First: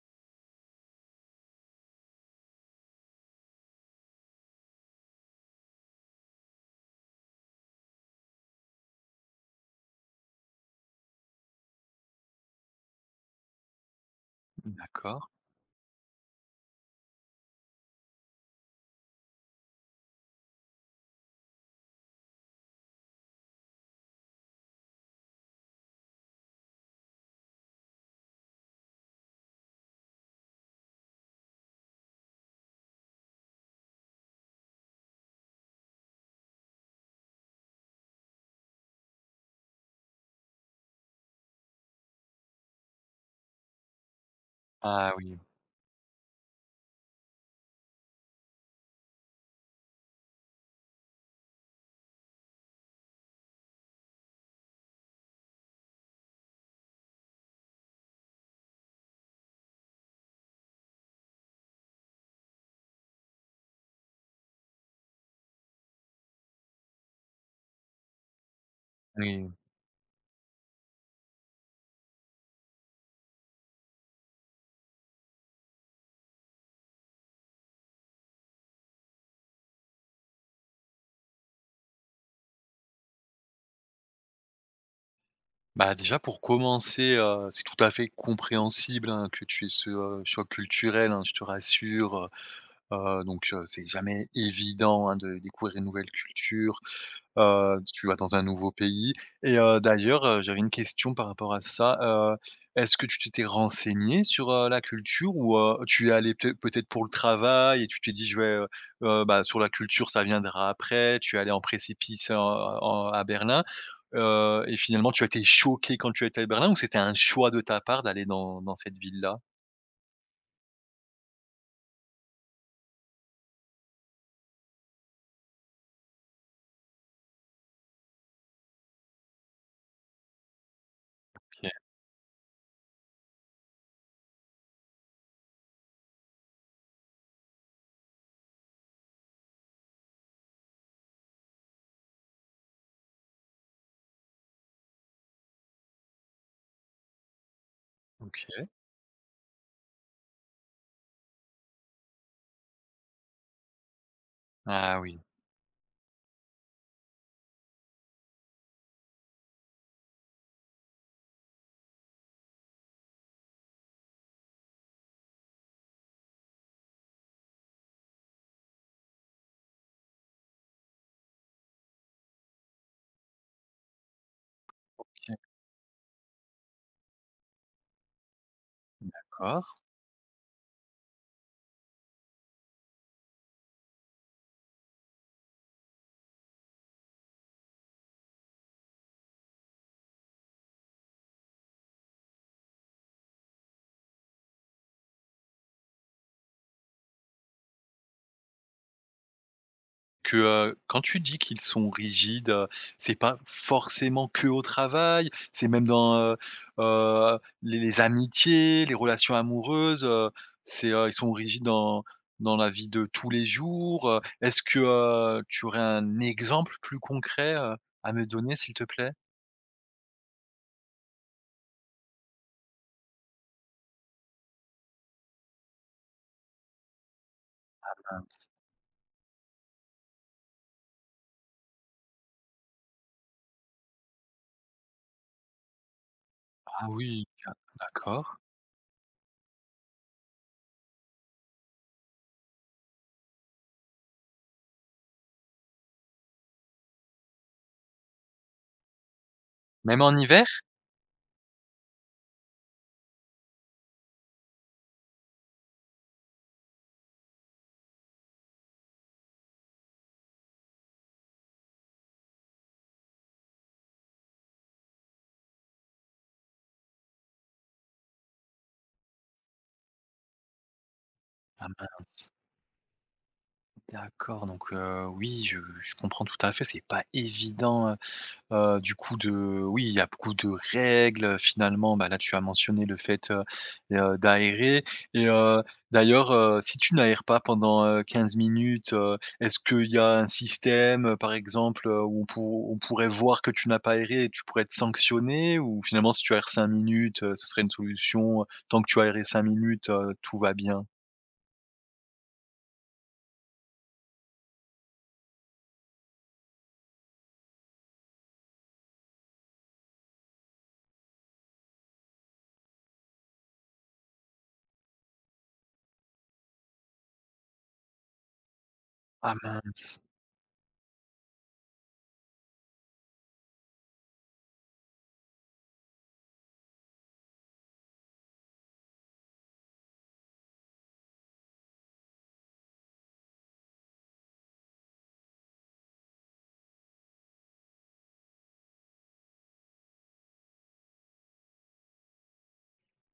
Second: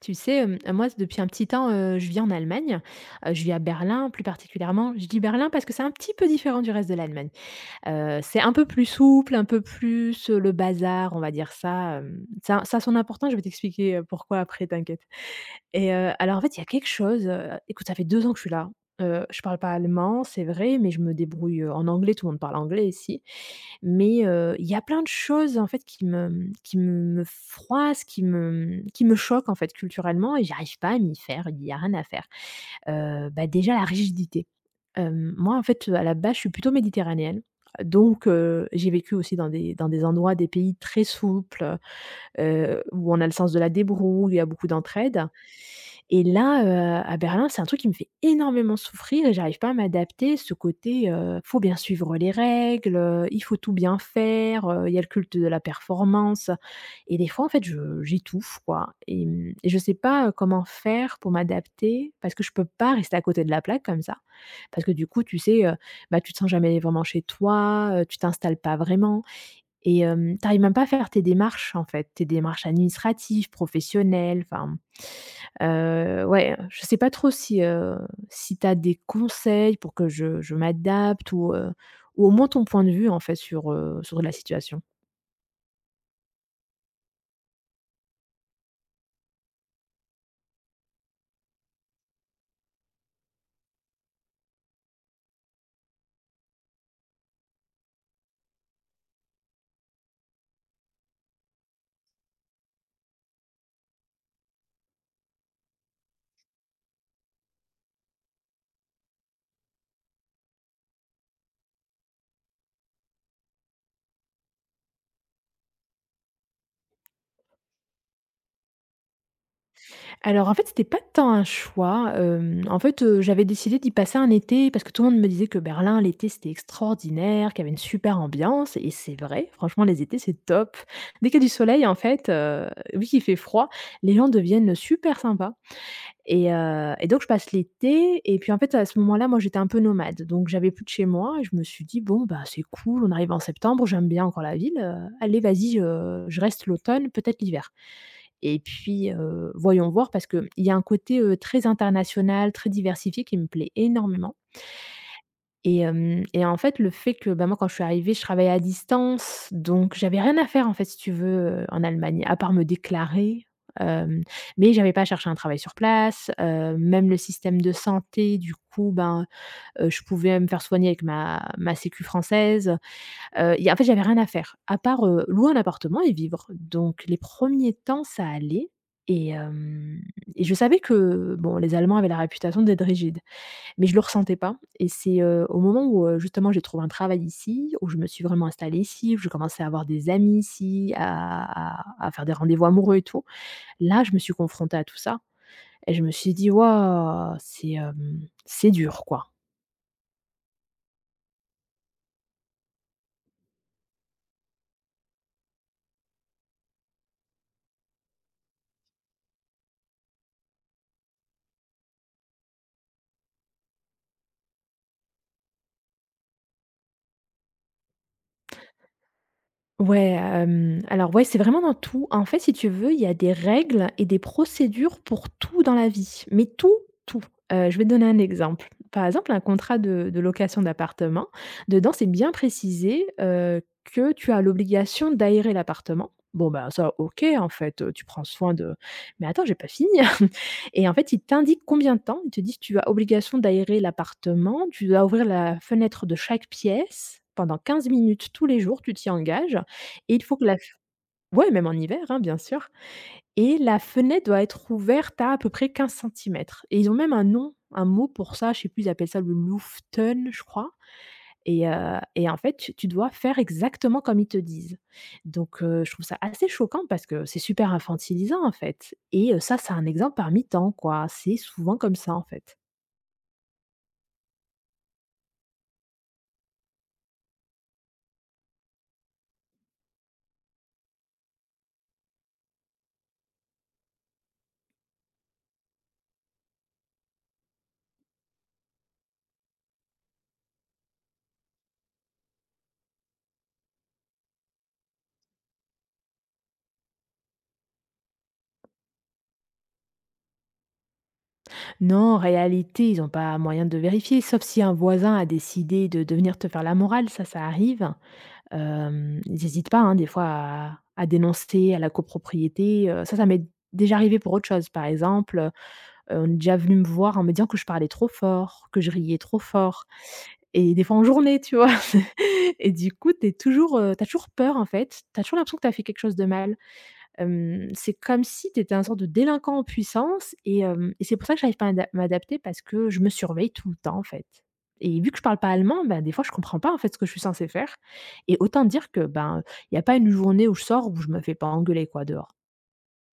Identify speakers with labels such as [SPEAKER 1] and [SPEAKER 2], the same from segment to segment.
[SPEAKER 1] Tu sais, moi, depuis un petit temps, je vis en Allemagne. Je vis à Berlin, plus particulièrement. Je dis Berlin parce que c'est un petit peu différent du reste de l'Allemagne. C'est un peu plus souple, un peu plus, le bazar, on va dire ça, hem. Ça a son importance, je vais t'expliquer pourquoi après, t'inquiète.
[SPEAKER 2] D'accord.
[SPEAKER 1] Et alors en fait, il y a quelque chose, écoute, ça fait 2 ans que je suis là. Je parle pas allemand, c'est vrai, mais je me débrouille en anglais, tout le monde parle anglais ici. Mais il y a plein de choses en fait qui me qui me froissent, qui me qui me choquent en fait culturellement et j'arrive pas à m'y faire, il y a rien à faire. Bah, déjà la rigidité. Hem, moi en fait, à la base, je suis plutôt méditerranéenne, donc j'ai vécu aussi dans des endroits, des pays très souples, où on a le sens de la débrouille, il y a beaucoup
[SPEAKER 2] Ah
[SPEAKER 1] d'entraide.
[SPEAKER 2] oui,
[SPEAKER 1] Et là, à Berlin, c'est un truc qui me fait énormément souffrir et j'arrive pas à m'adapter. Ce côté, faut bien suivre les règles, il faut tout bien faire, il y a le culte de la performance et des fois, en fait, je j'étouffe, quoi et mmh et je sais pas, comment faire pour m'adapter parce que je peux pas rester à côté de la plaque comme ça. Parce que du coup, tu sais, bah, tu te sens jamais vraiment chez toi, tu t'installes pas vraiment
[SPEAKER 2] oui.
[SPEAKER 1] et hem, tu arrives même pas à faire tes démarches, en fait, tes démarches administratives, professionnelles, enfin ouais, je sais pas trop si, si tu as des conseils pour que je m'adapte ou au moins ton point de vue en fait sur, sur la situation?
[SPEAKER 2] Bah, déjà pour commencer, c'est tout à fait compréhensible, hein, que tu aies ce choc culturel, hein, je te rassure. Heu, donc, heu, c'est jamais évident, hein, de découvrir une nouvelle culture. Tu vas dans un nouveau pays et d'ailleurs, j'avais une question par rapport à ça. Est-ce que tu t'étais renseigné sur, la culture, ou tu es allé peut-être pour le travail et tu t'es dit: «Je vais, bah, sur la culture, ça viendra après». Tu es allé en précipice en à Berlin, et finalement tu as été choqué quand tu étais à Berlin, ou c'était un choix de ta part d'aller dans cette ville-là?
[SPEAKER 1] Alors en fait, c'était pas tant un choix, hem, en fait, j'avais décidé d'y passer un été parce que tout le monde me disait que Berlin l'été c'était extraordinaire, qu'il y avait une super ambiance et c'est vrai, franchement les étés c'est top. Dès qu'il y a du
[SPEAKER 2] OK,
[SPEAKER 1] soleil en fait, vu qu'il fait froid, les gens deviennent super sympas. Et donc je passe l'été et puis, en fait, à ce moment-là, moi, j'étais un peu nomade, donc j'avais plus de chez moi et je me suis dit: «Bon, bah, c'est cool, on arrive en septembre, j'aime bien encore la ville, allez, vas-y, je reste l'automne, peut-être l'hiver» et
[SPEAKER 2] OK.
[SPEAKER 1] puis, voyons voir parce qu'il y a un côté, très international, très diversifié qui me plaît énormément
[SPEAKER 2] Ah oui.
[SPEAKER 1] et hem et en fait, le fait que, bah, moi, quand je suis arrivée, je travaillais à distance, donc j'avais rien à faire, en fait, si tu veux, en Allemagne, à part me déclarer, hem, mais j'avais pas cherché un travail sur place, même le système de santé, du coup, ben, je pouvais me faire soigner avec ma sécu française, y a en fait, j'avais rien à faire, à part, louer un appartement et vivre. Donc les premiers temps, ça allait et
[SPEAKER 2] D'accord.
[SPEAKER 1] hem et je savais que, bon, les Allemands avaient la réputation d'être rigides. Mais je le ressentais pas et c'est, au moment où, justement j'ai trouvé un travail ici, où je me suis vraiment installée ici, où je commençais à avoir des amis ici, à faire des rendez-vous amoureux et tout. Là, je me suis confrontée à tout ça et je me suis dit: «Waouh, c'est, hem, c'est dur, quoi».
[SPEAKER 2] Quand tu dis qu'ils sont rigides, c'est pas forcément que au travail, c'est même dans les amitiés, les relations amoureuses. C'est, ils sont rigides dans la vie de tous les jours. Est-ce que, tu aurais un exemple plus concret, à me donner, s'il te plaît?
[SPEAKER 1] Ouais, hem, alors ouais, c'est vraiment dans tout. En fait, si tu veux, il y a des règles et des procédures pour tout dans la vie, mais tout. Je vais te donner un
[SPEAKER 2] Mince.
[SPEAKER 1] exemple. Par exemple, un contrat de location d'appartement, dedans, c'est bien précisé, que tu as l'obligation d'aérer l'appartement. Bon, bah,
[SPEAKER 2] Ah
[SPEAKER 1] ça, OK,
[SPEAKER 2] oui.
[SPEAKER 1] en fait, tu prends
[SPEAKER 2] D'accord.
[SPEAKER 1] soin de mais attends, j'ai pas fini et en fait, ils t'indiquent combien de temps. Ils te disent: «Tu as obligation d'aérer l'appartement, tu dois ouvrir la fenêtre de chaque pièce pendant 15 minutes tous les jours, tu t'y engages».
[SPEAKER 2] Même en
[SPEAKER 1] Et il faut
[SPEAKER 2] hiver?
[SPEAKER 1] que la f ouais, même en hiver, hein, bien sûr et la fenêtre doit être ouverte à peu près 15 centimètres. Et ils ont même un nom, un mot pour ça, je sais plus, ils appellent ça le Luften, je crois et en fait, tu dois faire exactement comme ils te disent. Donc je trouve ça assez choquant parce que c'est super infantilisant, en fait et ça, c'est un exemple parmi tant, quoi. C'est
[SPEAKER 2] Ah
[SPEAKER 1] souvent comme ça, en
[SPEAKER 2] mince.
[SPEAKER 1] fait.
[SPEAKER 2] D'accord, donc, oui, je comprends tout à fait, c'est pas évident. Du coup de oui, il y a beaucoup de règles, finalement. Bah, là, tu as mentionné le fait, d'aérer, et d'ailleurs, si tu n'aères pas pendant, 15 minutes, est-ce qu'il y a un système, par exemple, où on pour on pourrait voir que tu n'as pas aéré et tu pourrais être sanctionné? Ou finalement, si tu aères 5 minutes, ce serait une solution, tant que tu as aéré 5 minutes, tout va bien?
[SPEAKER 1] Non, en réalité, ils ont pas moyen de vérifier, sauf si un voisin a décidé de venir te faire la morale, ça arrive Hem, ils hésitent pas, hein, des fois à dénoncer à la copropriété, ça, ça m'est déjà arrivé pour autre chose. Par exemple, on est déjà venu me voir en me disant que je parlais trop fort, que je riais
[SPEAKER 2] Ah
[SPEAKER 1] trop fort
[SPEAKER 2] mince!
[SPEAKER 1] et des fois en journée, tu vois? Et du coup, tu toujours, as toujours peur en fait, tu as toujours l'impression que tu as fait quelque chose de mal. Hem, c'est comme si tu étais un sorte de délinquant en puissance et hem et c'est pour ça que j'arrive pas à m'adapter parce que je me surveille tout le temps, en fait et vu que je parle pas allemand, ben des fois, je comprends pas, en fait, ce que je suis censée faire et autant dire que, ben, il y a pas une journée où je sors où je me fais pas engueuler, quoi, dehors.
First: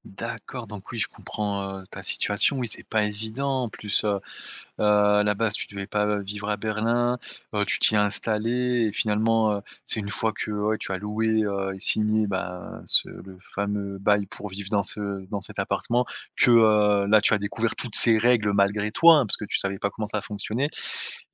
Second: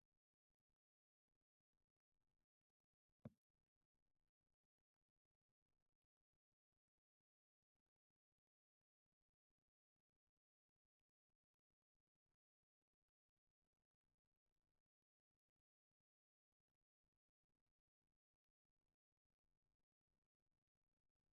[SPEAKER 2] D'accord, donc oui, je comprends, ta situation. Oui, c'est pas évident en plus, à la base, tu devais pas vivre à Berlin, tu t'y es installé et finalement, c'est une fois que, ouais, tu as loué, et signé, bah, ce le fameux bail pour vivre dans cet appartement que, là, tu as découvert toutes ces règles malgré toi, hein, parce que tu savais pas comment ça fonctionnait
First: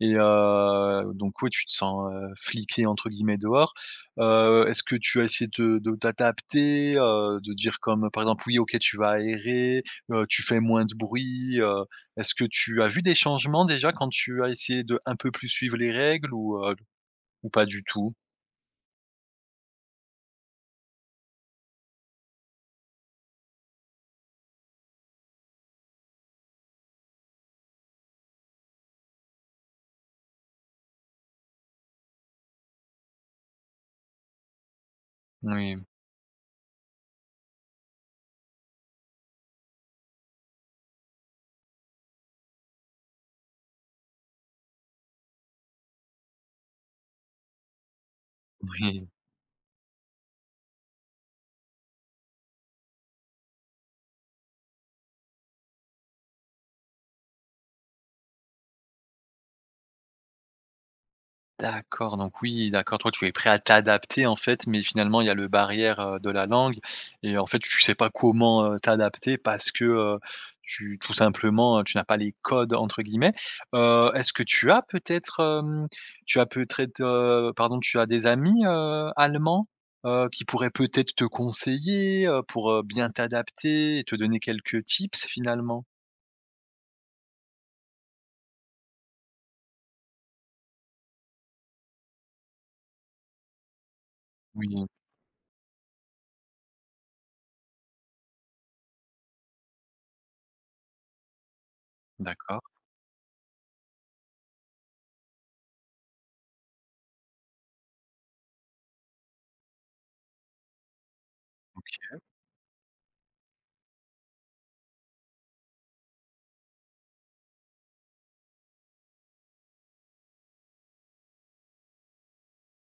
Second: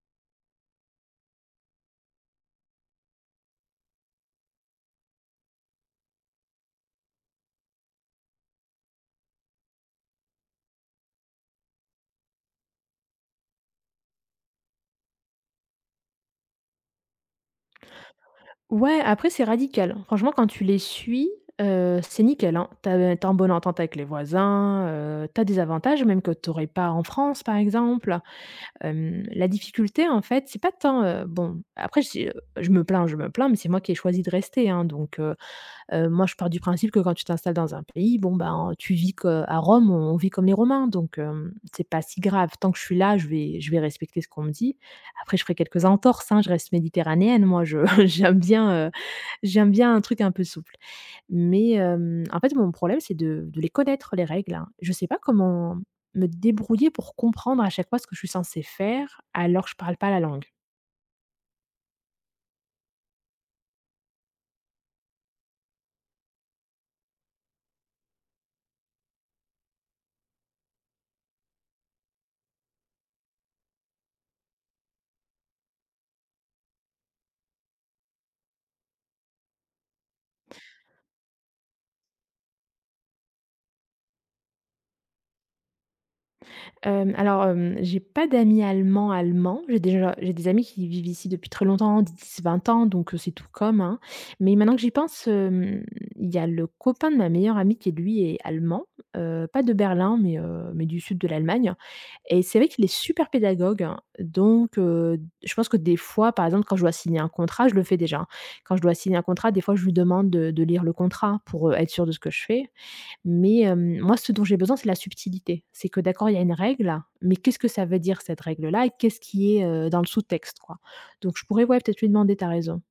[SPEAKER 2] et donc oui, tu te sens, «fliqué» entre guillemets, dehors. Est-ce que tu as essayé de t'adapter, de dire comme par exemple: «Oui, OK, tu vas aérer, tu fais moins de bruit», est-ce que tu as vu des changements déjà quand tu as essayé de un peu plus suivre les règles, ou, ou pas du tout?
[SPEAKER 1] Ouais, après c'est radical. Franchement, quand tu les suis, c'est nickel, hein. Tu as en bonne entente avec les voisins, tu des avantages même que t'aurais pas en France, par exemple. Hem, la difficulté, en fait, c'est pas tant, bon, après j'ai je me plains, mais c'est moi qui ai choisi de rester, hein, donc
[SPEAKER 2] Oui.
[SPEAKER 1] moi, je pars du principe que quand tu t'installes dans un pays, bon, ben, tu vis que à Rome, on vit comme les Romains, donc hem, c'est pas si grave. Tant que je suis là, je vais respecter ce qu'on me dit. Après, je ferai quelques entorses, hein, je reste méditerranéenne, moi, je j'aime bien, heu,
[SPEAKER 2] Oui.
[SPEAKER 1] j'aime bien un truc un peu souple. Mais hem, en fait, mon problème, c'est de les connaître, les règles, hein. Je ne sais pas comment me débrouiller pour comprendre à chaque fois ce que je suis censée faire alors que je parle pas la langue.
[SPEAKER 2] D'accord, donc oui, d'accord, toi, tu es prêt à t'adapter, en fait, mais finalement, il y a le barrière, de la langue, et en fait, tu sais pas comment, t'adapter parce que, tu tout simplement, tu n'as pas «les codes» entre guillemets. Est-ce que tu as peut-être, pardon, tu as des amis, allemands, qui pourraient peut-être te conseiller, pour, bien t'adapter et te donner quelques tips finalement?
[SPEAKER 1] Hem, alors, hem, j'ai pas d'amis allemands. J'ai déjà j'ai des amis qui vivent ici depuis très longtemps, dix, vingt ans, donc c'est tout comme, hein. Mais maintenant que
[SPEAKER 2] Oui,
[SPEAKER 1] j'y pense, hem, il y a le copain de ma meilleure amie qui lui est allemand, pas de Berlin, mais du sud de l'Allemagne et c'est
[SPEAKER 2] d'accord.
[SPEAKER 1] vrai qu'il est super pédagogue, hein. Donc je pense que des fois, par exemple, quand je dois signer un contrat, je le fais déjà, hein. Quand je dois signer un contrat, des fois, je lui demande de lire le contrat pour, être sûr de ce que je fais. Mais, hem, moi, ce dont j'ai besoin, c'est la subtilité. C'est que d'accord, il y a une règle, mais qu'est-ce que ça veut dire cette règle-là et qu'est-ce qui est, dans le sous-texte, quoi? Donc je pourrais, ouais, peut-être lui demander, t'as raison.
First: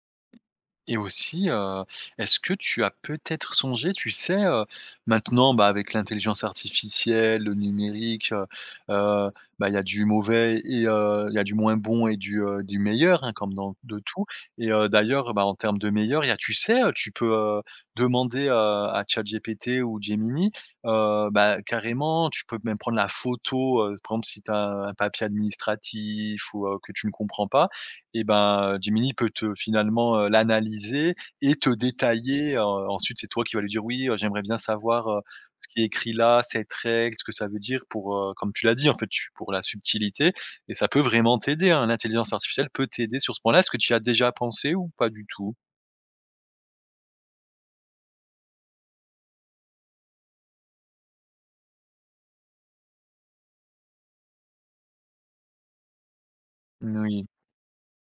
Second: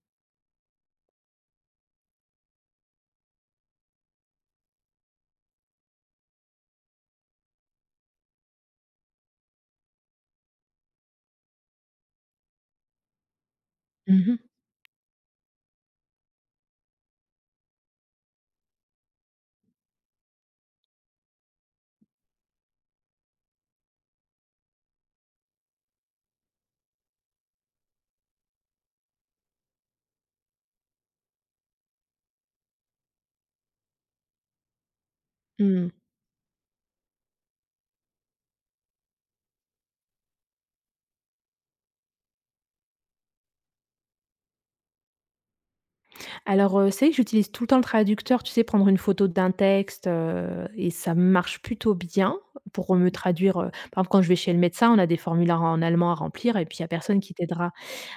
[SPEAKER 2] Et aussi, est-ce que tu as peut-être songé, tu sais, maintenant, bah, avec l'intelligence artificielle, le numérique, heu, bah, il y a du mauvais et il y a du moins bon et du meilleur, hein, comme dans de tout,
[SPEAKER 1] Mmh mh.
[SPEAKER 2] et d'ailleurs, bah, en termes de meilleur, il y a tu sais, tu peux, demander, à ChatGPT ou Gemini, bah, carrément, tu peux même prendre la photo, par exemple, si tu as un papier administratif ou que tu ne comprends pas, et ben, Gemini peut te finalement, l'analyser et te détailler, ensuite c'est toi qui vas lui dire: «Oui, j'aimerais bien savoir, ce qui est
[SPEAKER 1] Mmh.
[SPEAKER 2] écrit là, cette règle, ce que ça veut dire» pour, comme tu l'as dit, en fait, tu pour la subtilité, et ça peut vraiment t'aider, hein. L'intelligence artificielle peut t'aider sur ce point-là. Est-ce que tu y as déjà pensé ou pas du tout?
[SPEAKER 1] Alors, c'est vrai que j'utilise tout le temps le traducteur, tu sais, prendre une photo d'un texte, et ça marche plutôt bien pour me traduire, par exemple, quand je vais chez le médecin, on a des formulaires en allemand à remplir et puis il y a personne
[SPEAKER 2] Oui.
[SPEAKER 1] qui t'aidera.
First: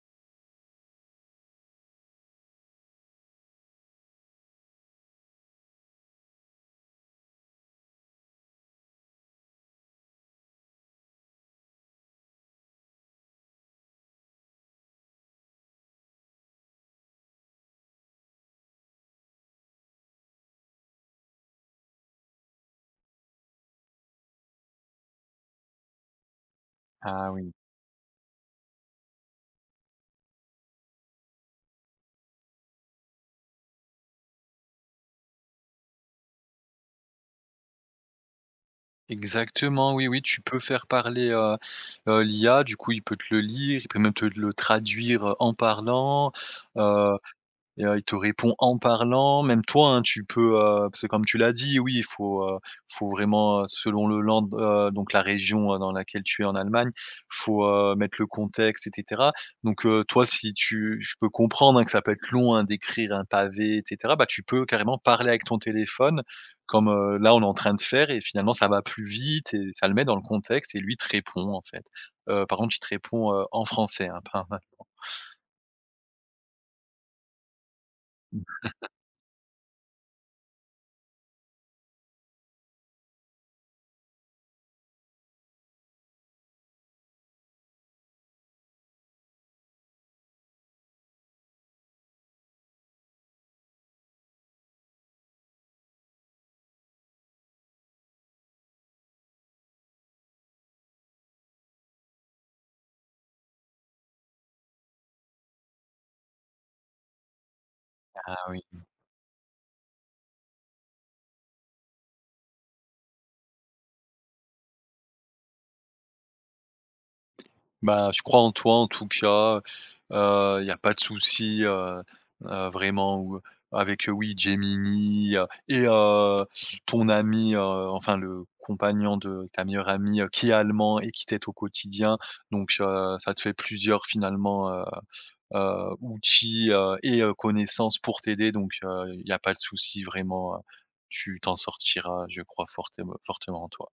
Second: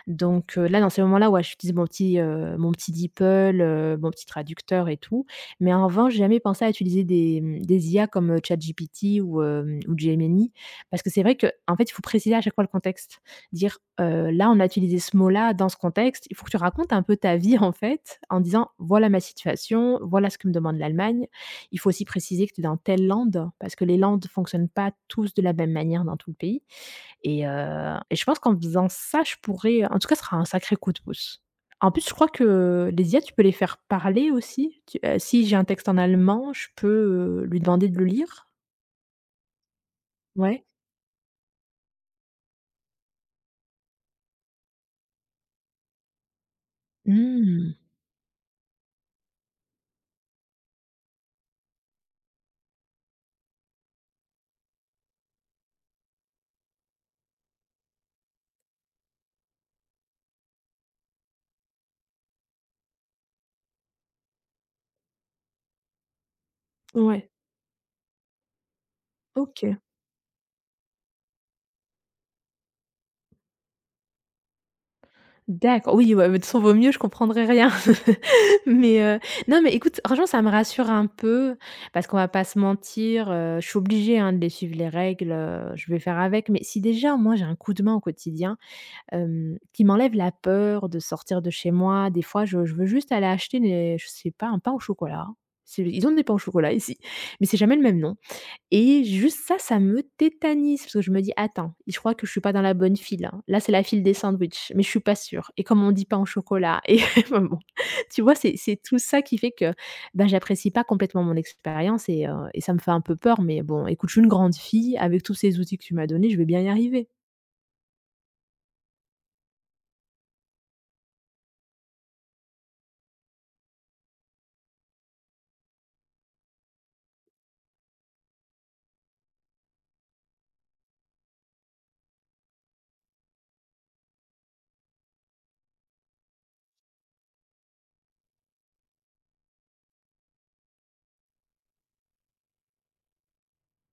[SPEAKER 1] Donc là, dans ces moments-là, ouais, j'utilise mon petit, mon petit DeepL, mon petit traducteur et tout. Mais en revanche, j'ai jamais pensé à utiliser des IA comme, ChatGPT ou hem, ou Gemini parce que c'est vrai que, en fait, il faut préciser à chaque fois le contexte. Dire, «Là, on a utilisé ce mot-là dans ce contexte». Il faut que tu racontes un peu ta vie, en fait, en disant: «Voilà ma situation, voilà ce que me demande l'Allemagne». Il faut aussi préciser que tu es dans telle land parce que les lands fonctionnent pas tous de la même manière dans tout le pays.
[SPEAKER 2] Ah oui.
[SPEAKER 1] Et je pense qu'en faisant ça, je pourrais en tout cas, ce sera un sacré coup de pouce. En plus, je crois que les IA, tu peux les faire parler aussi. Tu Si j'ai un texte en allemand, je peux, lui demander de le lire?
[SPEAKER 2] Exactement, oui, oui, tu peux
[SPEAKER 1] Ouais.
[SPEAKER 2] faire parler, l'IA, du coup, il peut te le lire, il peut même te le traduire, en parlant.
[SPEAKER 1] Mmh.
[SPEAKER 2] Et il te répond en parlant, même toi, hein, tu peux, parce que comme tu l'as dit, oui, il faut, faut vraiment, selon le land, donc la région, dans laquelle tu es en Allemagne, faut, mettre le contexte et cetera. Donc, toi, si tu je peux comprendre, hein, que ça peut être long, hein, d'écrire un pavé et cetera, bah, tu peux carrément parler avec ton téléphone comme,
[SPEAKER 1] Ouais,
[SPEAKER 2] là, on est en train de faire, et finalement ça va plus vite et
[SPEAKER 1] OK.
[SPEAKER 2] ça le met dans le contexte et lui te répond, en fait. Par contre, il te répond, en français, hein, pas en…
[SPEAKER 1] D'accord, oui, ouais, mais de toute façon, vaut mieux, je comprendrai rien. Mais non, mais écoute, franchement, ça me rassure un peu parce qu'on va pas se mentir, je suis obligée, hein, de les suivre les règles, je vais faire avec. Mais si déjà, moi, j'ai un coup de main au quotidien hem, qui m'enlève la peur de sortir de chez moi. Des fois, je veux juste aller acheter des je sais pas, un pain au chocolat. C'est ils ont des pains au chocolat ici, mais c'est jamais le même nom et juste ça, ça me tétanise parce que je me dis: «Attends, je crois que je suis pas dans la bonne file, hein. Là, c'est la file des sandwichs, mais je suis pas sûre et comme on dit pain au chocolat et bon». Tu vois,
[SPEAKER 2] Ah
[SPEAKER 1] c'est
[SPEAKER 2] oui.
[SPEAKER 1] c'est tout ça qui fait que, ben, j'apprécie pas complètement mon expérience et ça me fait un peu peur mais bon, écoute, je suis une grande fille avec tous ces outils que tu m'as donnés, je vais bien y arriver.
[SPEAKER 2] Bah, je crois en toi en tout cas, il y a pas de souci, vraiment, ou avec, oui Gemini, et ton ami, enfin le compagnon de ta meilleure amie, qui est allemand et qui t'aide au quotidien. Donc ça te fait plusieurs finalement, outils, et connaissances pour t'aider, donc il y a pas de souci vraiment, tu t'en sortiras, je crois fortement en toi.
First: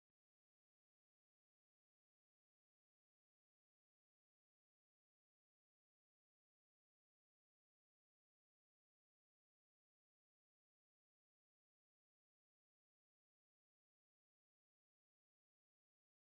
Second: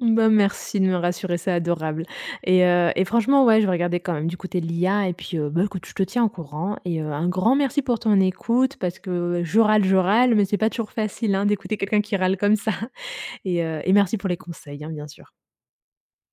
[SPEAKER 1] Bah, merci de me rassurer, c'est adorable et franchement, ouais, je vais regarder quand même du côté de l'IA et puis, bah, écoute, je te tiens au courant et un grand merci pour ton écoute parce que je râle, mais c'est pas toujours facile, hein, d'écouter quelqu'un qui râle comme ça et merci pour les conseils, hein, bien sûr.